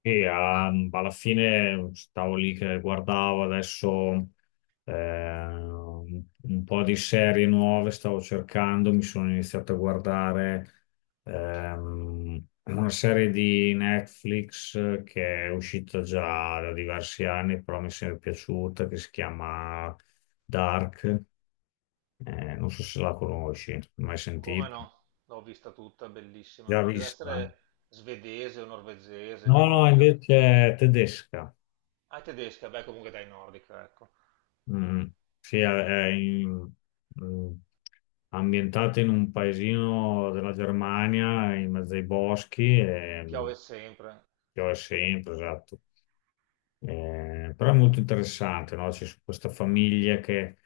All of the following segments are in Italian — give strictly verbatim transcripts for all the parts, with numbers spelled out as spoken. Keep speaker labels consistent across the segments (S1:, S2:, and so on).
S1: E ehm, alla fine stavo lì che guardavo adesso eh, un po' di serie nuove, stavo cercando, mi sono iniziato a guardare ehm, una serie di Netflix che è uscita già da diversi anni, però mi è sempre piaciuta, che si chiama Dark. Eh, non so se la conosci, mai
S2: Come
S1: sentita,
S2: no? L'ho vista tutta, bellissima.
S1: già
S2: Deve
S1: vista, eh?
S2: essere svedese o norvegese,
S1: No, no,
S2: nordica.
S1: invece è tedesca.
S2: Ah, è tedesca, beh, comunque dai, nordica, ecco.
S1: Mm, sì, è, è in- mm, ambientato in un paesino della Germania, in mezzo ai boschi, e mm,
S2: Piove sempre.
S1: piove sempre, esatto. Eh, però è molto interessante, no? C'è questa famiglia che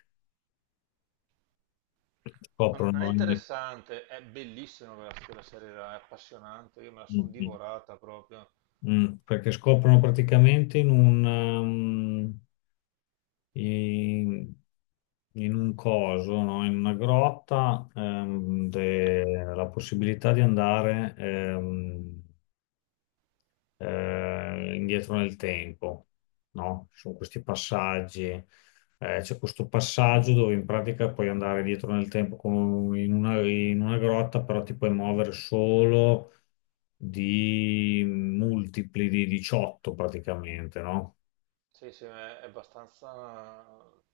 S2: Non, non
S1: scoprono
S2: è
S1: ogni.
S2: interessante, è bellissima quella, quella serie là, è appassionante. Io me la sono
S1: Mm,
S2: divorata proprio.
S1: mm, Perché scoprono praticamente in un... um, in, in un coso, no? In una grotta, ehm, de- la possibilità di andare ehm, eh, indietro nel tempo, no? Ci sono questi passaggi, eh, c'è questo passaggio dove in pratica puoi andare dietro nel tempo come in una, in una grotta, però ti puoi muovere solo di multipli di diciotto praticamente, no?
S2: Sì, sì, è è abbastanza...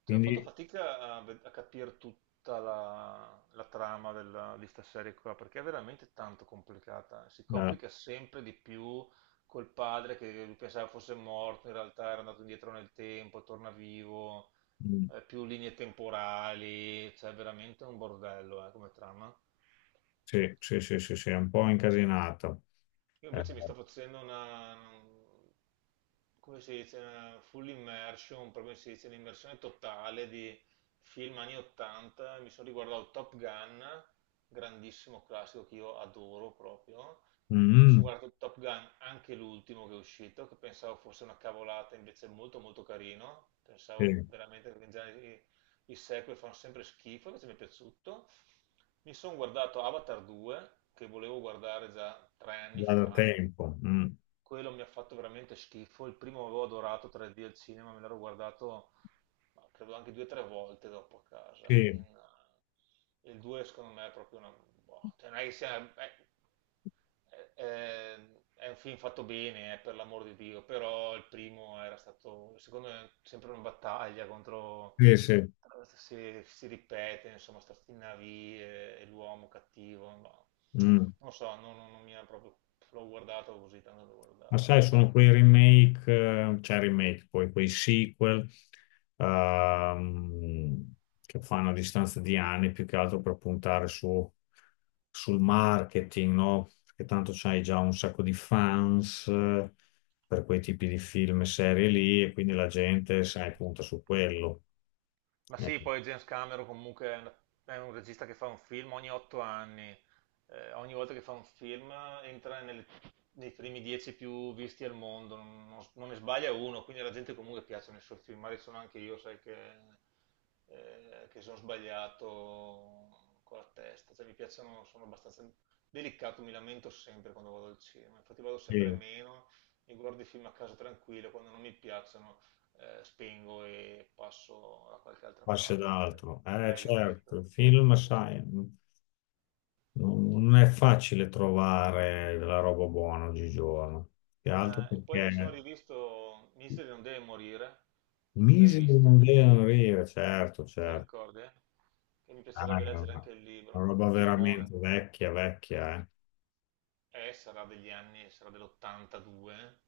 S2: Cioè, ho fatto
S1: Quindi,
S2: fatica a, ve- a capire tutta la, la trama della, di sta serie qua, perché è veramente tanto complicata. Si
S1: eh,
S2: complica sempre di più col padre che lui pensava fosse morto, in realtà era andato indietro nel tempo, torna vivo,
S1: mm,
S2: eh, più linee temporali, cioè è veramente un bordello, eh, come trama.
S1: sì, sì, sì, sì, sì, è un po' incasinata.
S2: Io
S1: Eh,
S2: invece mi sto facendo una, come si dice, una full immersion, proprio si dice, un'immersione totale di film anni ottanta. Mi sono riguardato Top Gun, grandissimo classico che io adoro proprio. Mi sono
S1: mm,
S2: guardato Top Gun, anche l'ultimo che è uscito, che pensavo fosse una cavolata, invece è molto molto carino.
S1: sì,
S2: Pensavo veramente che i sequel fanno sempre schifo, invece mi è piaciuto. Mi sono guardato Avatar due, che volevo guardare già tre anni
S1: già da
S2: fa.
S1: tempo. Mm,
S2: Quello mi ha fatto veramente schifo. Il primo avevo adorato tre D al cinema, me l'ero guardato ma credo anche due o tre volte dopo a casa.
S1: sì,
S2: In, eh, il due secondo me è proprio una... boh, cioè non è che sia... è- è- è- è un film fatto bene, eh, per l'amor di Dio, però il primo era stato, secondo me, sempre una battaglia contro
S1: sì, sì.
S2: si, si ripete, insomma, sta stinavie e l'uomo cattivo, ma non
S1: Mm.
S2: lo so, non, non- non mi ha proprio, l'ho guardato così tanto da
S1: Ma
S2: guardarlo,
S1: sai, sono
S2: insomma.
S1: quei remake, eh, cioè remake, poi quei sequel ehm, che fanno a distanza di anni più che altro per puntare su- sul marketing, no? Perché tanto c'hai già un sacco di fans eh, per quei tipi di film e serie lì e quindi la gente, sai, punta su quello.
S2: Ma sì,
S1: Ecco,
S2: poi James Cameron comunque è un è un regista che fa un film ogni otto anni. Eh, ogni volta che fa un film entra nelle- nei primi dieci più visti al mondo, non, non- non ne sbaglia uno, quindi alla gente comunque piacciono i suoi film. Magari sono anche io, sai, che, eh, che sono sbagliato con la testa. Cioè, mi piacciono, sono abbastanza delicato, mi lamento sempre quando vado al cinema. Infatti vado sempre
S1: sì,
S2: meno, mi guardo i film a casa tranquillo, quando non mi piacciono eh, spengo e passo da qualche altra
S1: passi ad
S2: parte.
S1: altro.
S2: Ecco.
S1: Eh,
S2: Hai
S1: certo,
S2: capito?
S1: il film,
S2: Così.
S1: sai. Non non è facile trovare la roba buona oggigiorno, più che altro
S2: Eh, e poi mi sono
S1: perché
S2: rivisto Misery non deve morire. L'hai
S1: misero
S2: visto?
S1: non devono dire, certo,
S2: Te lo
S1: certo.
S2: ricordi, eh? Che mi
S1: Ah,
S2: piacerebbe
S1: è
S2: leggere
S1: una,
S2: anche il
S1: una
S2: libro.
S1: roba
S2: Filmone.
S1: veramente vecchia, vecchia, eh.
S2: Eh, sarà degli anni, sarà dell'ottantadue. Eh,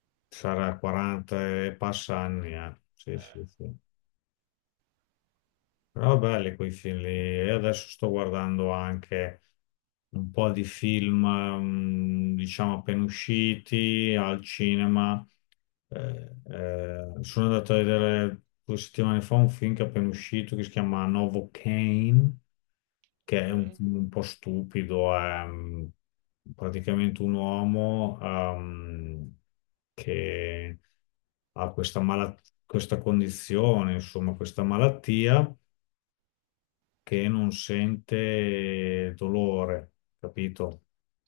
S1: Sarà quaranta e passa anni, eh. Sì,
S2: Eh,
S1: sì, sì. Però belli quei film lì. E adesso sto guardando anche un po' di film, mm, diciamo, appena usciti al cinema. Eh, eh, sono andato a vedere due settimane fa un film che è appena uscito che si chiama Novocaine, che è un
S2: ok,
S1: film un po' stupido. È mm, praticamente un uomo ehm, che ha questa, mala- questa condizione, insomma, questa malattia che non sente dolore, capito?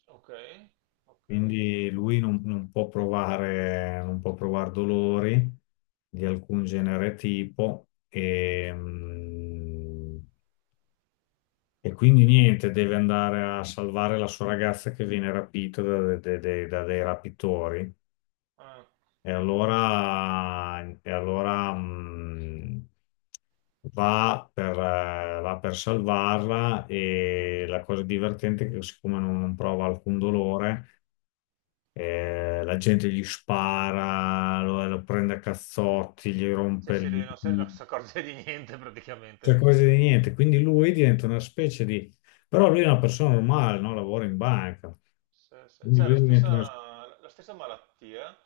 S2: ok, ok.
S1: Quindi lui non, non può provare, non può provare dolori di alcun genere tipo e, mm, e quindi niente, deve andare a salvare la sua ragazza che viene rapita da, de- de- da dei rapitori.
S2: Ah,
S1: E allora, e allora mm, va per, eh, va per salvarla e la cosa divertente è che siccome non non prova alcun dolore. Eh, la gente gli spara, lo, lo prende a cazzotti, gli rompe
S2: cioè, se lui
S1: il
S2: non, se- non si accorge di niente
S1: cioè
S2: praticamente.
S1: cose di niente. Quindi lui diventa una specie di. Però lui è una persona normale, no? Lavora in banca.
S2: Sì, sì.
S1: Quindi
S2: C'è la
S1: lui diventa una...
S2: stessa, la stessa malattia,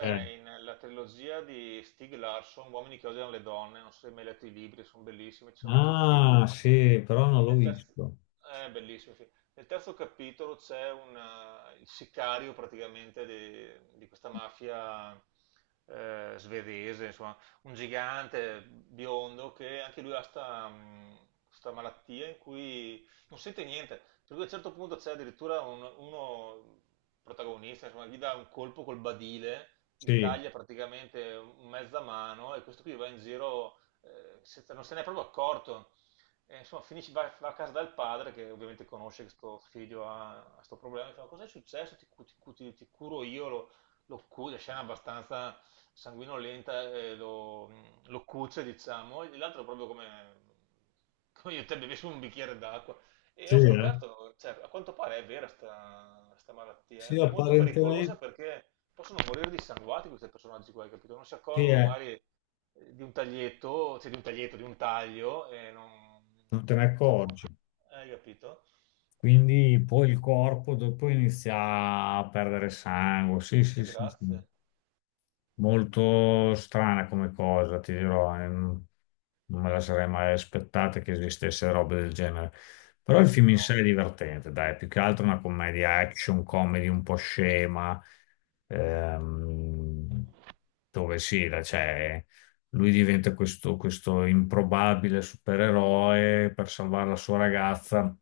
S1: eh.
S2: in- nella trilogia di Stieg Larsson, Uomini che odiano le donne, non so se hai mai letto i libri, sono bellissimi, ci sono anche i film.
S1: Ah, sì, però non l'ho
S2: Nel terzo,
S1: visto.
S2: è bellissimo, sì. Nel terzo capitolo c'è una- il sicario praticamente di, di questa mafia eh, svedese, insomma, un gigante biondo che anche lui ha sta, mh, sta malattia in cui non sente niente. Per cui a un certo punto c'è addirittura un- uno protagonista, insomma, gli dà un colpo col badile, gli
S1: Sì,
S2: taglia praticamente un- mezza mano e questo qui va in giro eh, senza- non se n'è proprio accorto. E, insomma, finisce, va, va a casa dal padre, che ovviamente conosce che sto figlio ha questo problema, e fa, cos'è successo? Ti, cu- ti cu- ti- ti curo io, lo, lo cu- la scena è abbastanza sanguinolenta, eh, lo, lo cuce, diciamo, e l'altro proprio come, come io e te bevessimo un bicchiere d'acqua. E
S1: sì,
S2: ho
S1: eh.
S2: scoperto, cioè, a quanto pare è vera questa malattia,
S1: Sì,
S2: è molto pericolosa
S1: apparentemente
S2: perché possono morire dissanguati questi personaggi qua, hai capito? Non si
S1: sì,
S2: accorgono
S1: eh.
S2: magari eh, di un taglietto, cioè di un taglietto, di un taglio, e non...
S1: Non te ne
S2: cioè, mo-
S1: accorgi.
S2: hai capito?
S1: Quindi poi il corpo dopo inizia a perdere sangue. Sì, sì,
S2: E
S1: sì, sì.
S2: grazie.
S1: Molto strana come cosa, ti dirò, eh, non non me la sarei mai aspettata che esistesse roba del genere. Però il film in
S2: No.
S1: sé è divertente, dai, più che altro una commedia action, comedy un po' scema, ehm, dove sì, la- cioè, lui diventa questo, questo improbabile supereroe per salvare la sua ragazza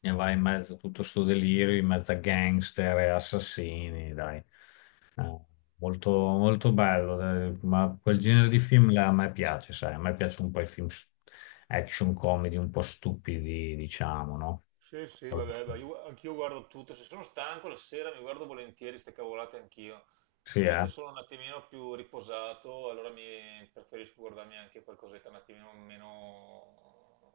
S1: e va in mezzo a tutto sto delirio, in mezzo a gangster e assassini, dai. Eh, Molto, molto bello, eh, ma quel genere di film là a me piace, sai, a me piacciono un po' i film s- action comedy un po' stupidi, diciamo, no?
S2: Sì, sì, vabbè, ma io- anch'io guardo tutto, se sono stanco la sera mi guardo volentieri ste cavolate anch'io.
S1: Sì,
S2: Se
S1: eh?
S2: invece sono un attimino più riposato, allora mi preferisco guardarmi anche qualcosetta un attimino meno,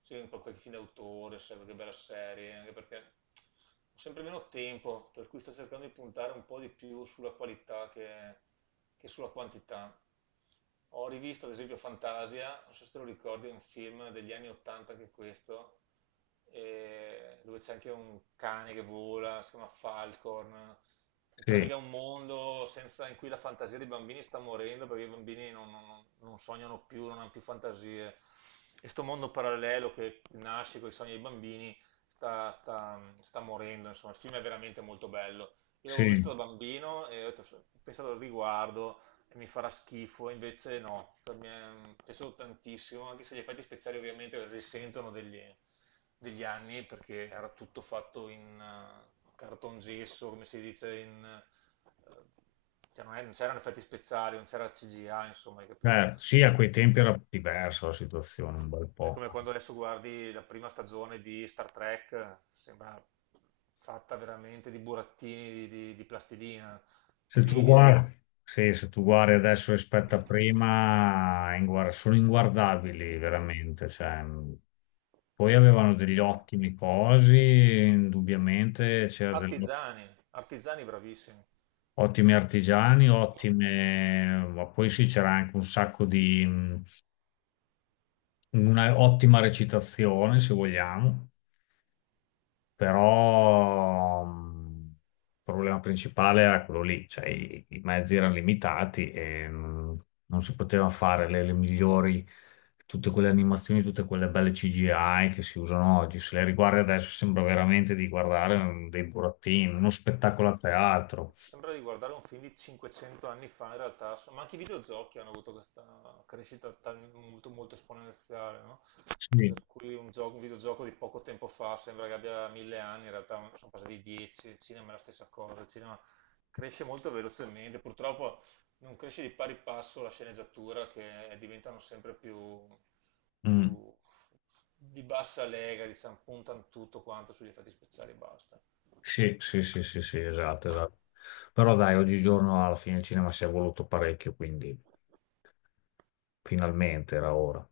S2: sì, un po' qualche film d'autore, sai, qualche bella serie, anche perché ho sempre meno tempo, per cui sto cercando di puntare un po' di più sulla qualità che, che sulla quantità. Ho rivisto ad esempio Fantasia, non so se te lo ricordi, è un film degli anni ottanta anche questo, e- dove c'è anche un cane che vola, si chiama Falcorn, in
S1: Sì,
S2: pratica è un mondo senza- in cui la fantasia dei bambini sta morendo perché i bambini non, non- non- non sognano più, non hanno più fantasie. E sto mondo parallelo che nasce con i sogni dei bambini sta, sta- sta morendo. Insomma, il film è veramente molto bello. Io l'avevo visto
S1: sì.
S2: da bambino e ho detto, "So- "Ho pensato al riguardo e mi farà schifo", invece no, per me è mm, piaciuto tantissimo, anche se gli effetti speciali ovviamente risentono degli, degli anni perché era tutto fatto in, eh, cartongesso, come si dice in... eh, cioè non, è- non c'erano effetti speciali, non c'era C G I, insomma, hai capito?
S1: Eh, sì, a quei tempi era diversa la situazione un bel
S2: È
S1: po'.
S2: come quando adesso guardi la prima stagione di Star Trek, eh, sembra fatta veramente di burattini di, di- di plastilina,
S1: Se tu
S2: terribile.
S1: guardi, Sì, se tu guardi adesso rispetto a prima, è inguar- sono inguardabili veramente. Cioè, mh. Poi avevano degli ottimi cosi, indubbiamente c'era del
S2: Artigiani, artigiani bravissimi.
S1: ottimi artigiani, ottime, ma poi sì, c'era anche un sacco di, mh, una ottima recitazione, se vogliamo. Però mh, il problema principale era quello lì, cioè i, i mezzi erano limitati e mh, non si poteva fare le, le migliori, tutte quelle animazioni, tutte quelle belle C G I che si usano oggi, se le riguardi adesso sembra veramente di guardare mm, dei burattini, uno
S2: Sì.
S1: spettacolo a teatro.
S2: Sembra di guardare un film di cinquecento anni fa, in realtà, so- ma anche i videogiochi hanno avuto questa crescita tal- molto, molto esponenziale, no?
S1: Sì.
S2: Per cui un gioco- un videogioco di poco tempo fa sembra che abbia mille anni, in realtà sono passati dieci, il cinema è la stessa cosa, il cinema cresce molto velocemente, purtroppo non cresce di pari passo la sceneggiatura che diventano sempre più,
S1: Mm.
S2: più di bassa lega, diciamo, puntano tutto quanto sugli effetti speciali e basta.
S1: Sì, sì, sì, sì, sì, esatto, esatto. Però dai, oggigiorno alla fine il cinema si è evoluto parecchio, quindi finalmente era ora.